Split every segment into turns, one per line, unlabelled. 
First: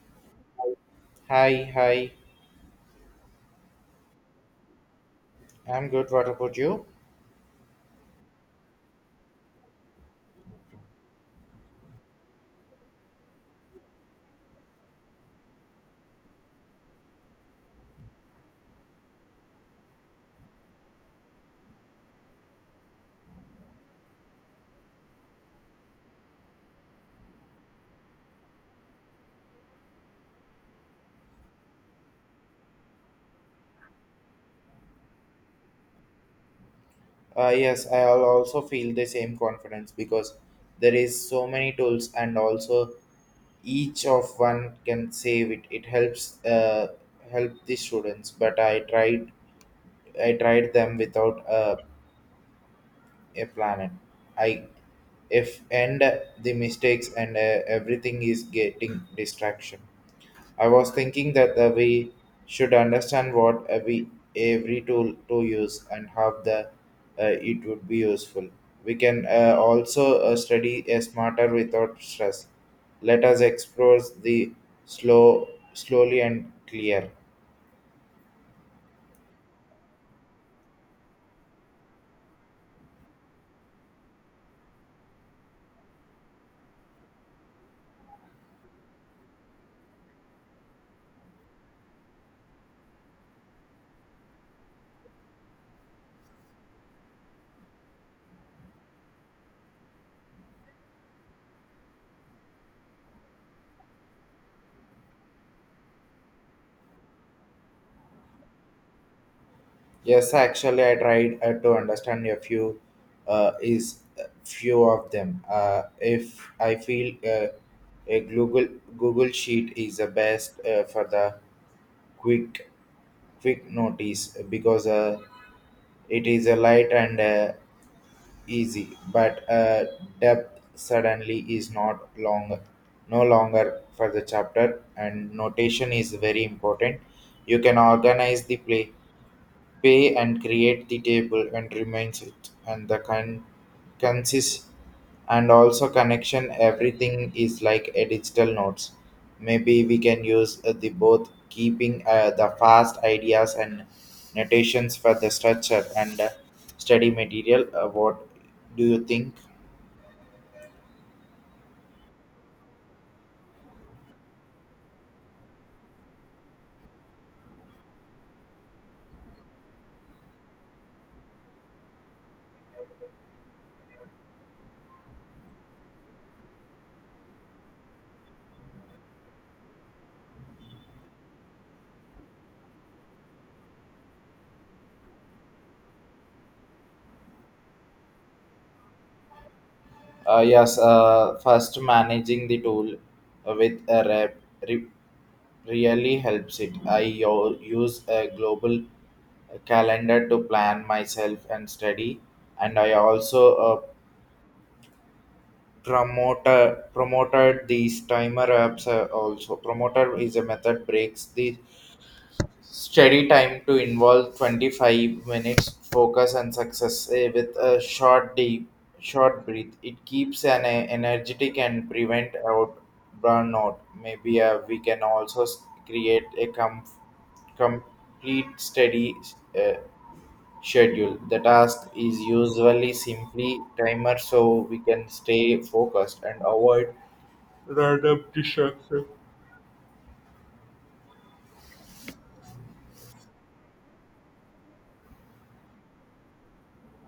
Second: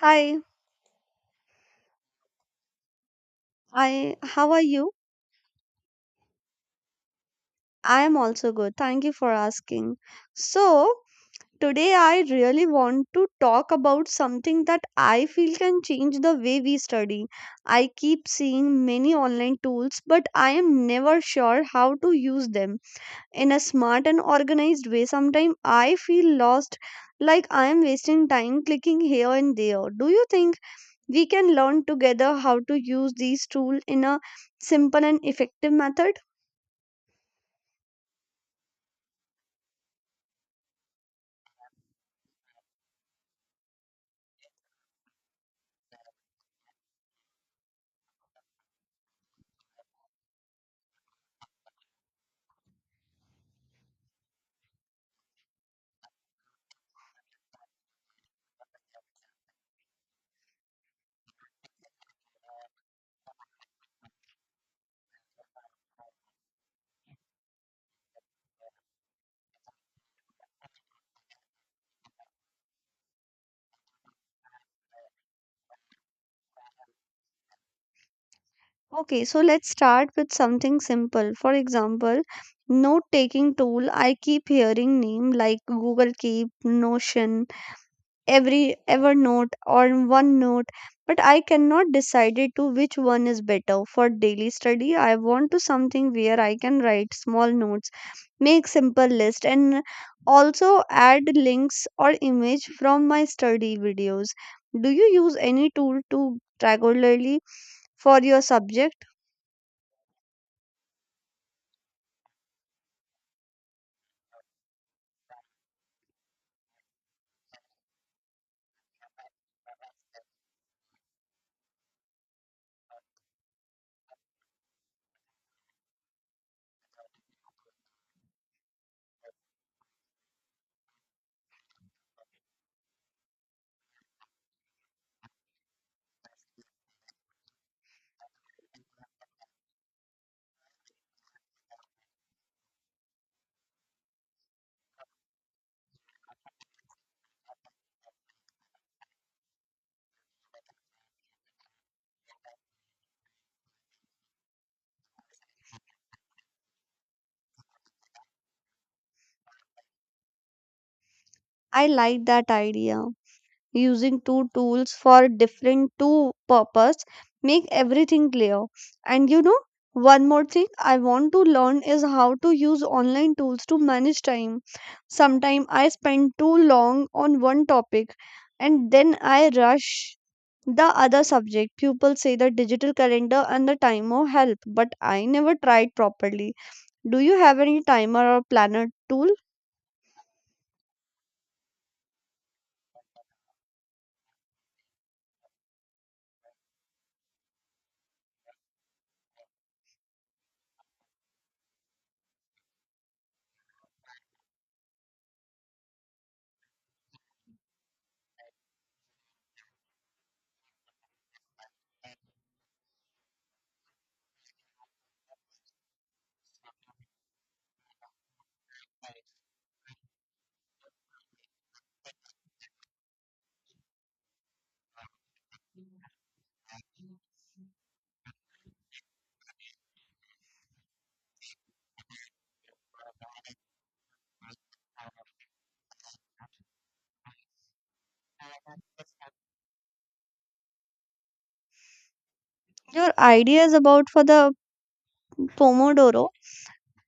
Hi,
Hi, hi.
I how are you?
I'm good. What about you?
I am also good. Thank you for asking. So, today I really want to talk about something that I feel can change the way we study. I keep seeing many online tools, but I am never sure how to use them in a smart and organized way. Sometimes I feel lost, like I am wasting time clicking here and there. Do you think we can learn together how to use these tools in a simple and effective method?
Yes, I'll also feel the same confidence because there is so many tools and also each of one can save it. It helps help the students, but I tried them without a plan. I If end the mistakes and everything is getting distraction. I was thinking that we should understand what every tool to use and how the it would be useful. We can also study a smarter without stress. Let us explore the slowly and clear.
Okay, so let's start with something simple. For example, note taking tool. I keep hearing name like Google Keep, Notion, every Evernote or OneNote, but I cannot decide it to which one is better. For daily study, I want to something where I can write small notes, make simple list and also add links or image from my study videos. Do you use any tool to regularly for your subject?
Yes, actually, I tried to understand a few is few of them. If I feel a Google sheet is the best for the quick quick notice because it is a light and easy but depth suddenly is not long no longer for the chapter, and notation is very important. You can organize the play pay and create the table and remains it and consist and also connection. Everything is like a digital notes. Maybe we can use the both, keeping the fast ideas and notations for the structure and study material. What do you think?
I like that idea. Using two tools for different two purpose make everything clear. And you know, one more thing I want to learn is how to use online tools to manage time. Sometimes I spend too long on one topic and then I rush the other subject. People say the digital calendar and the timer help, but I never tried properly. Do you have any timer or planner tool?
Yes, first managing the tool with a re- really helps it. I use a global calendar to plan myself and study, and I also promoter promoted these timer apps. Also, promoter is a method breaks the study time to involve 25 minutes focus and success with a short breath. It keeps an energetic and prevent out burnout. Maybe we can also create a complete study uh, schedule. The task is usually simply timer, so we can stay focused and avoid random distractions.
Your ideas about for the Pomodoro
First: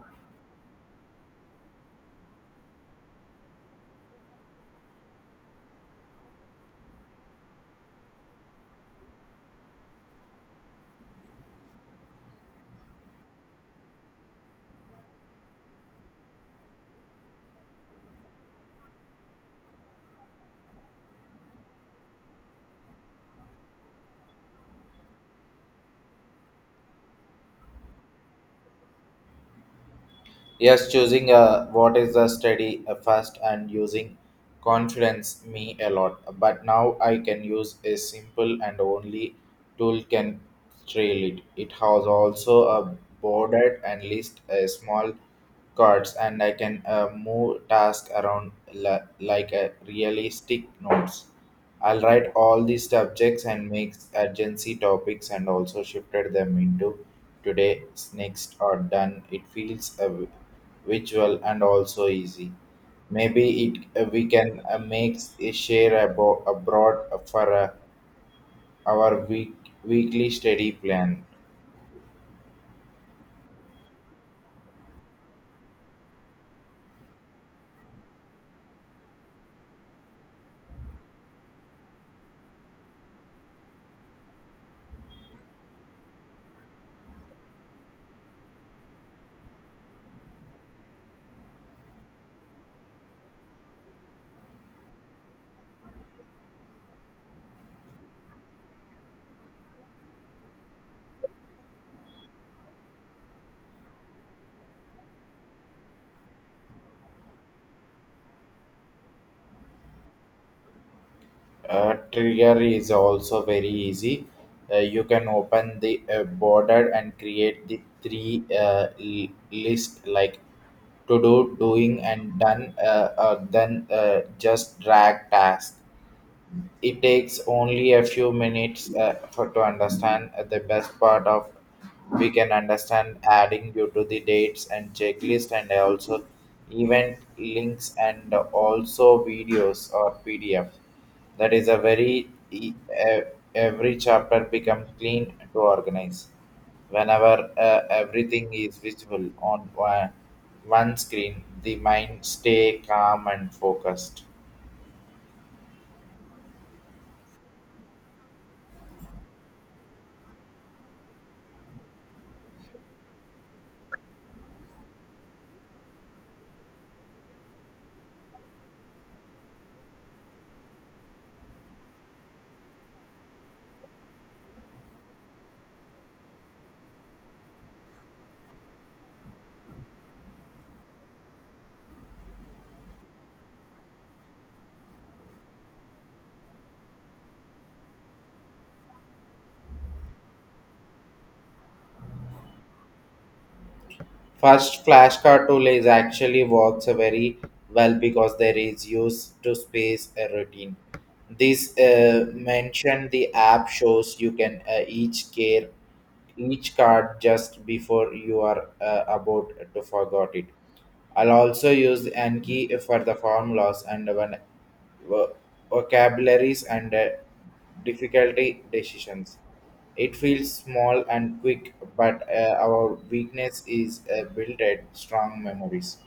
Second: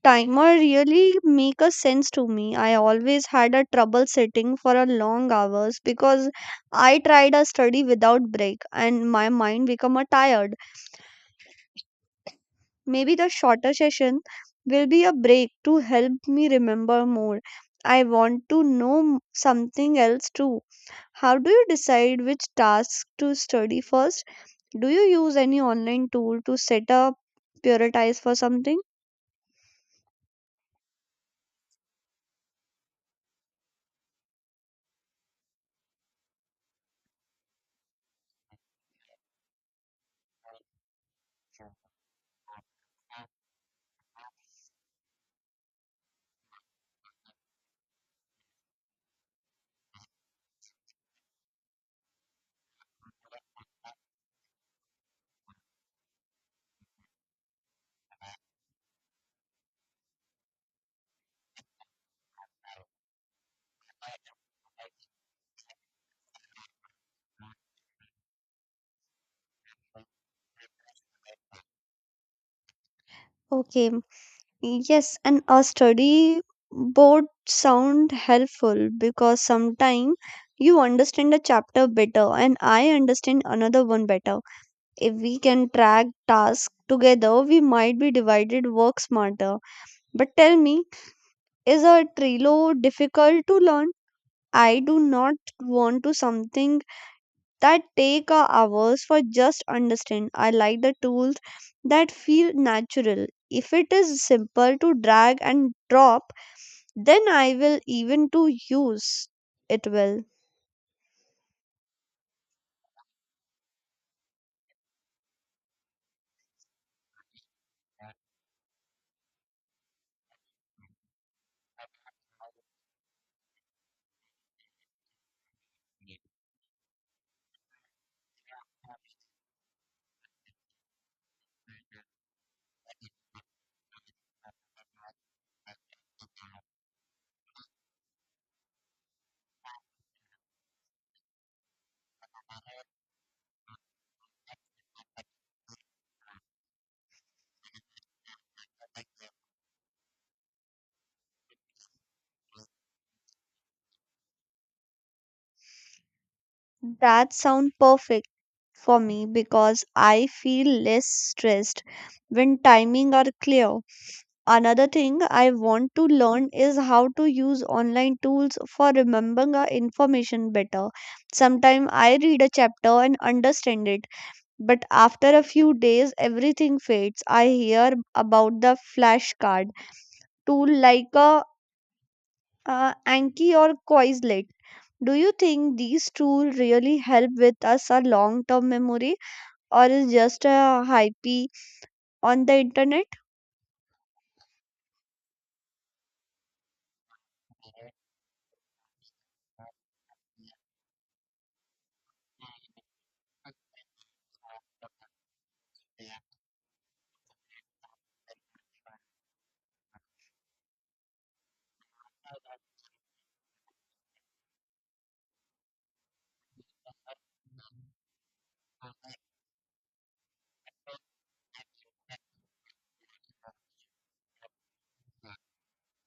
timer really make a sense to me. I always had a trouble sitting for a long hours because I tried a study without break and my mind become a tired. Maybe the shorter session will be a break to help me remember more. I want to know something else too. How do you decide which tasks to study first? Do you use any online tool to set up prioritize for something?
Yes, choosing a what is a study a fast, and using confidence me a lot. But now I can use a simple and only tool can trail it. It has also a bordered and list a small cards, and I can move task around like a realistic notes. I'll write all these subjects and make urgency topics and also shifted them into today, next, or done. It feels a visual and also easy. Maybe it we can make a share about abroad for our weekly study plan.
Okay, yes, and a study board sound helpful because sometimes you understand a chapter better and I understand another one better. If we can track tasks together, we might be divided work smarter. But tell me, is a Trello difficult to learn? I do not want to something that take a hours for just understand. I like the tools that feel natural. If it is simple to drag and drop, then I will even to use it well.
Trigger is also very easy. You can open the border and create the three list, like to do, doing, and done. Then Just drag task. It takes only a few minutes for to understand. The best part of we can understand adding due to the dates and checklist and also event links and also videos or PDF. That is a very every chapter become clean to organize. Whenever everything is visible on one screen, the mind stay calm and focused.
That sound perfect for me because I feel less stressed when timing are clear. Another thing I want to learn is how to use online tools for remembering our information better. Sometimes I read a chapter and understand it, but after a few days everything fades. I hear about the flashcard tool like a Anki or Quizlet. Do you think these tools really help with us our long term memory or is just a hype on the internet?
First, flashcard tool is actually works very well because there is use to space a routine. This mention the app shows you can each card just before you are about to forget it. I'll also use Anki for the formulas and when vo- vocabularies and difficulty decisions. It feels small and quick, but our weakness is built at strong memories.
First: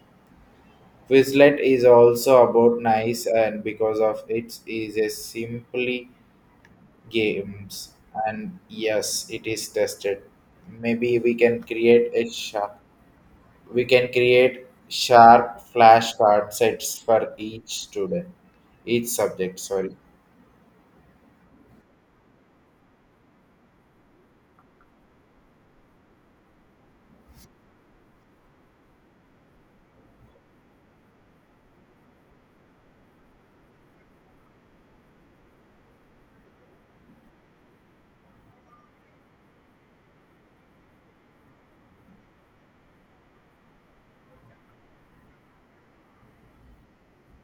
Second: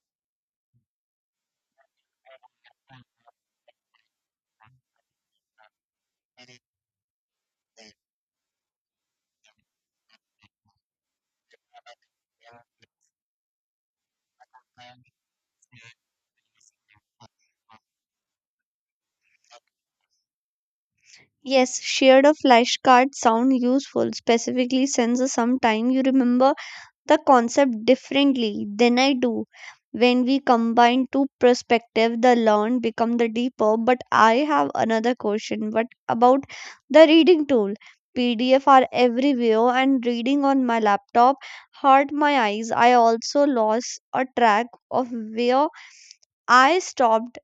Quizlet is also about nice, and because of it is a simply games. And yes, it is tested. Maybe we can create a sharp. We can create sharp flashcard sets for each student, each subject. Sorry.
Yes, shared a flashcard sound useful, specifically since the sometime you remember the concept differently than I do. When we combine two perspectives, the learn become the deeper. But I have another question. What about the reading tool? PDF are everywhere, and reading on my laptop hurt my eyes. I also lost a track of where I stopped.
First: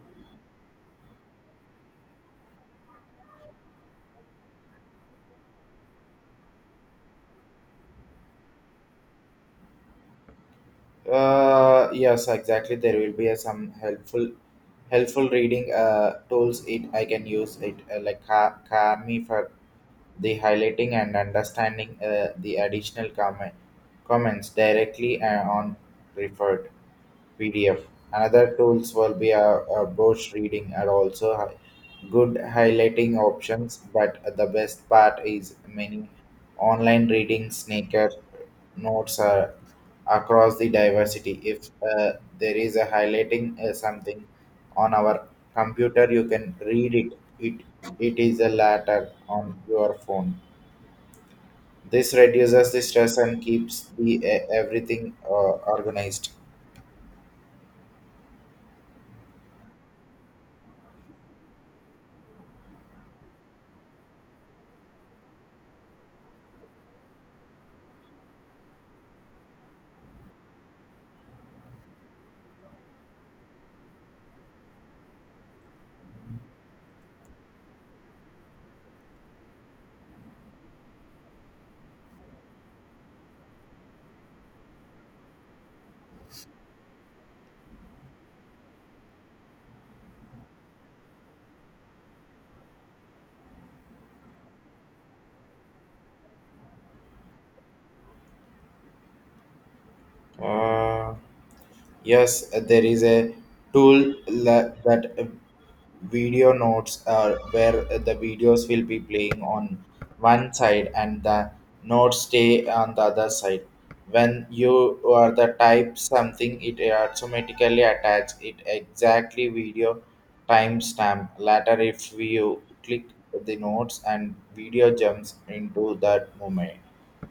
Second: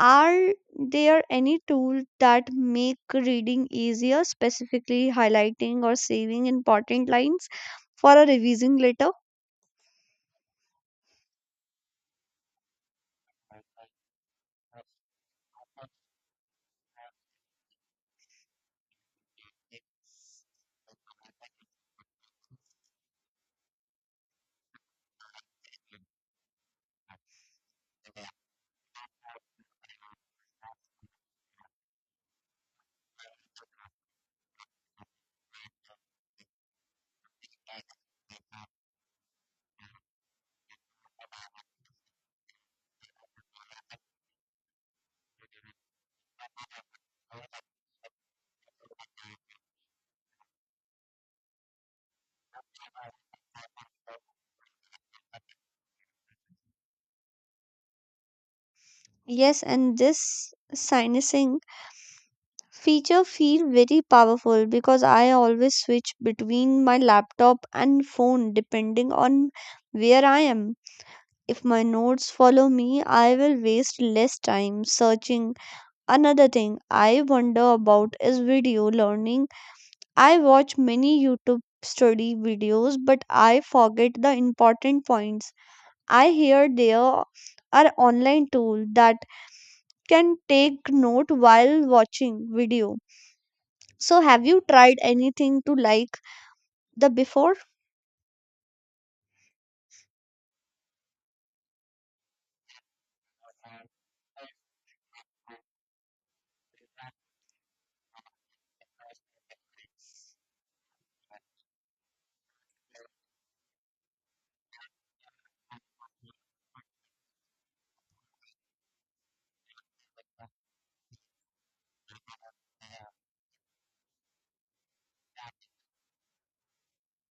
Are there any tools that make reading easier, specifically highlighting or saving important lines for a revising later?
Yes, exactly. There will be some helpful reading tools. It I can use it like Kami for the highlighting and understanding the additional comments directly on referred PDF. Another tools will be a browse reading and also good highlighting options. But the best part is many online reading sneaker notes are across the diversity. If there is a highlighting something on our computer, you can read it. It it is a letter on your phone. This reduces the stress and keeps the everything organized.
Yes, and this syncing feature feel very powerful because I always switch between my laptop and phone depending on where I am. If my notes follow me, I will waste less time searching. Another thing I wonder about is video learning. I watch many YouTube study videos, but I forget the important points. I hear there are online tools that can take note while watching video. So have you tried anything to like the before?
Uh, yes, there is a tool that video notes are where the videos will be playing on one side and the notes stay on the other side. When you are the type something, it automatically attach it exactly video timestamp. Later, if you click the notes and video jumps into that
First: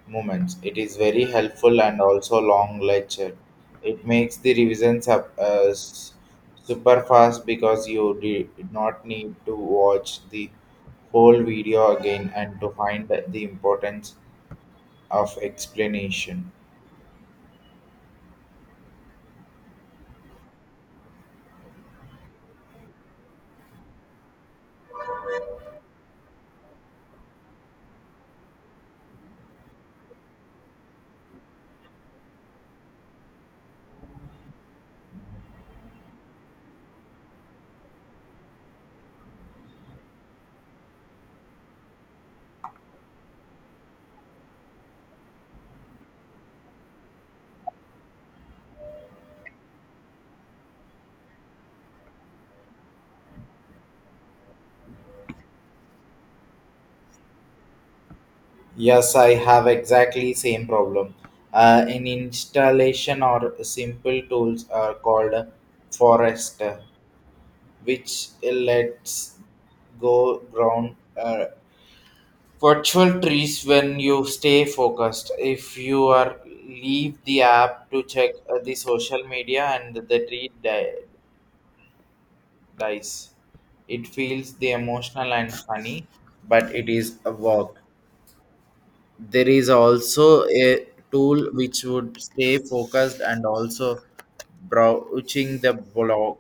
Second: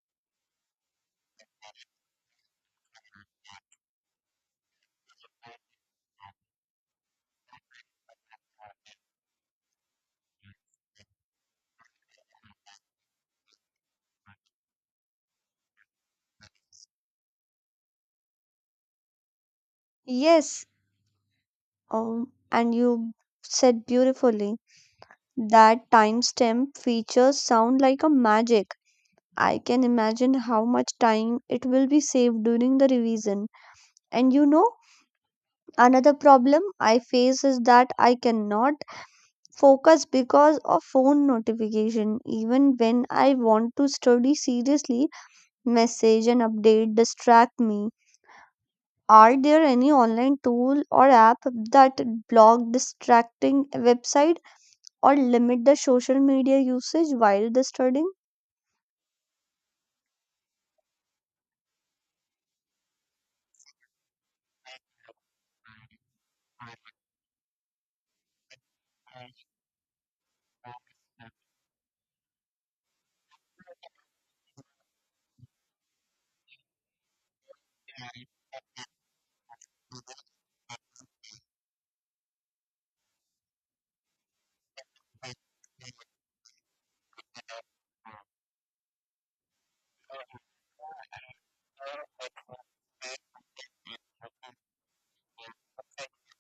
moments. It is very helpful and also long lecture. It makes the revisions up super fast because you did not need to watch the whole video again and to find the importance of explanation.
Yes, um, and you said beautifully that timestamp features sound like a magic. I can imagine how much time it will be saved during the revision. And you know, another problem I face is that I cannot focus because of phone notification even when I want to study seriously message and update distract me. Are there any online tool or app that block distracting website or limit the social media usage while the studying?
Yes, I have exactly same problem. In installation or simple tools are called forest, which lets go ground virtual trees when you stay focused. If you are leave the app to check the social media, and the tree dies, it feels the emotional and funny, but it is a work. There is also a tool which would stay focused and also broaching the block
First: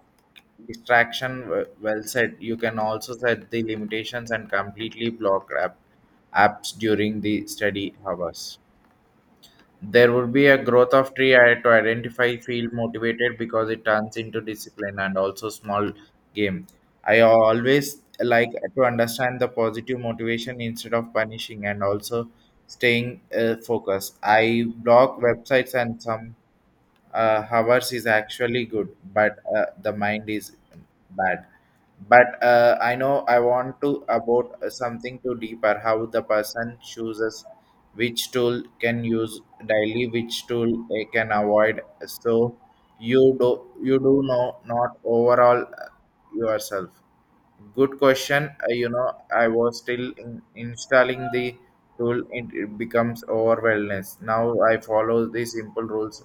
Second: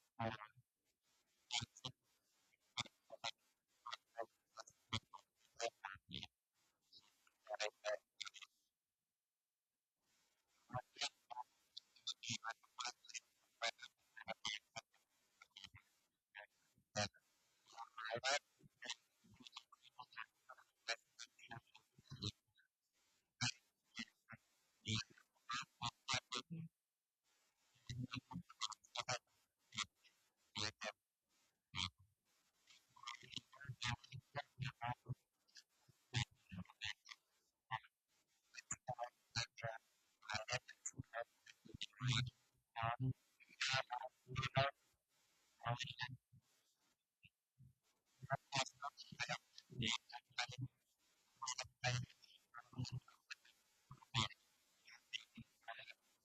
distraction, well said. You can also set the limitations and completely block apps during the study hours. There would be a growth of tree, I had to identify, feel motivated, because it turns into discipline and also small game. I always like to understand the positive motivation instead of punishing and also staying focused. I block websites and some hours is actually good, but the mind is bad. But I know I want to about something to deeper, how the person chooses which tool can use daily, which tool they can avoid. So you do know not overall yourself. Good question. I was still installing the tool. It becomes overwhelmness. Now I follow the simple rules.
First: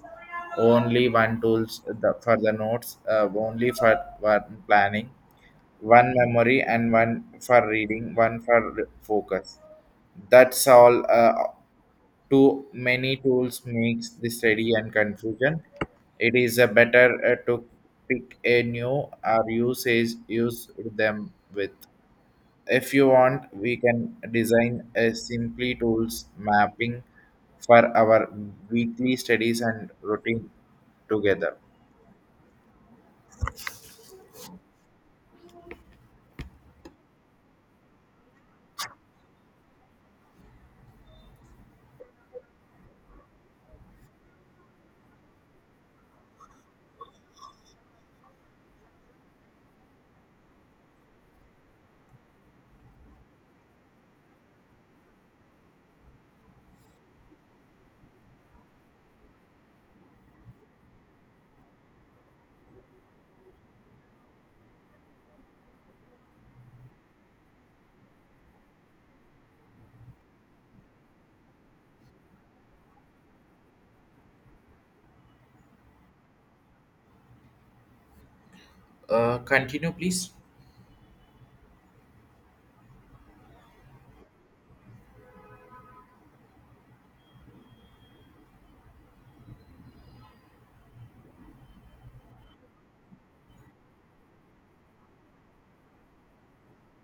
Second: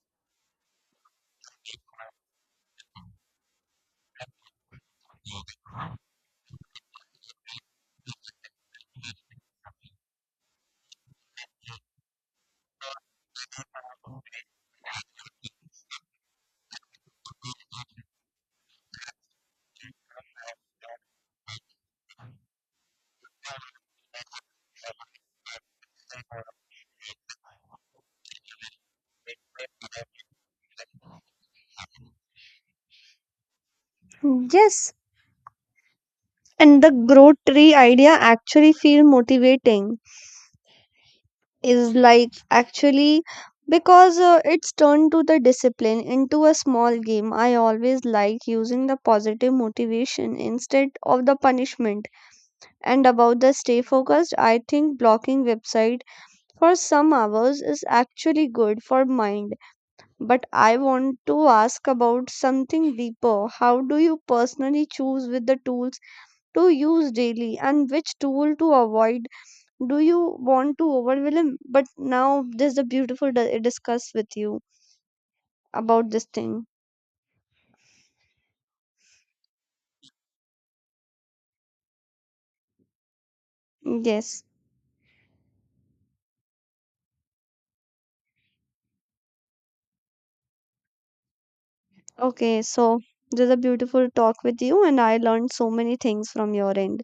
Only one tools for the notes. Only for one planning, one memory, and one for reading, one for focus. That's all. Too many tools makes the study and confusion. It is a better to pick a new or use them with. If you want, we can design a simply tools mapping for our weekly studies and routine together.
Yes, and the grow tree idea actually feel motivating is like actually because it's turned to the discipline into a small game. I always like using the positive motivation instead of the punishment. And about the stay focused, I think blocking website for some hours is actually good for mind, but I want to ask about something deeper. How do you personally choose with the tools to use daily and which tool to avoid? Do you want to overwhelm? But now there's a beautiful discuss with you about this thing.
Continue, please.
Yes, okay, so there's a beautiful talk with you and I learned so many things from your end,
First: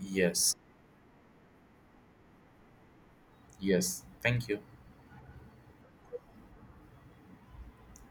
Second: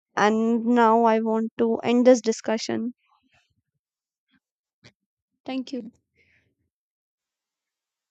Yes,
and now I want to end this discussion.
yes. Thank you.
Thank you.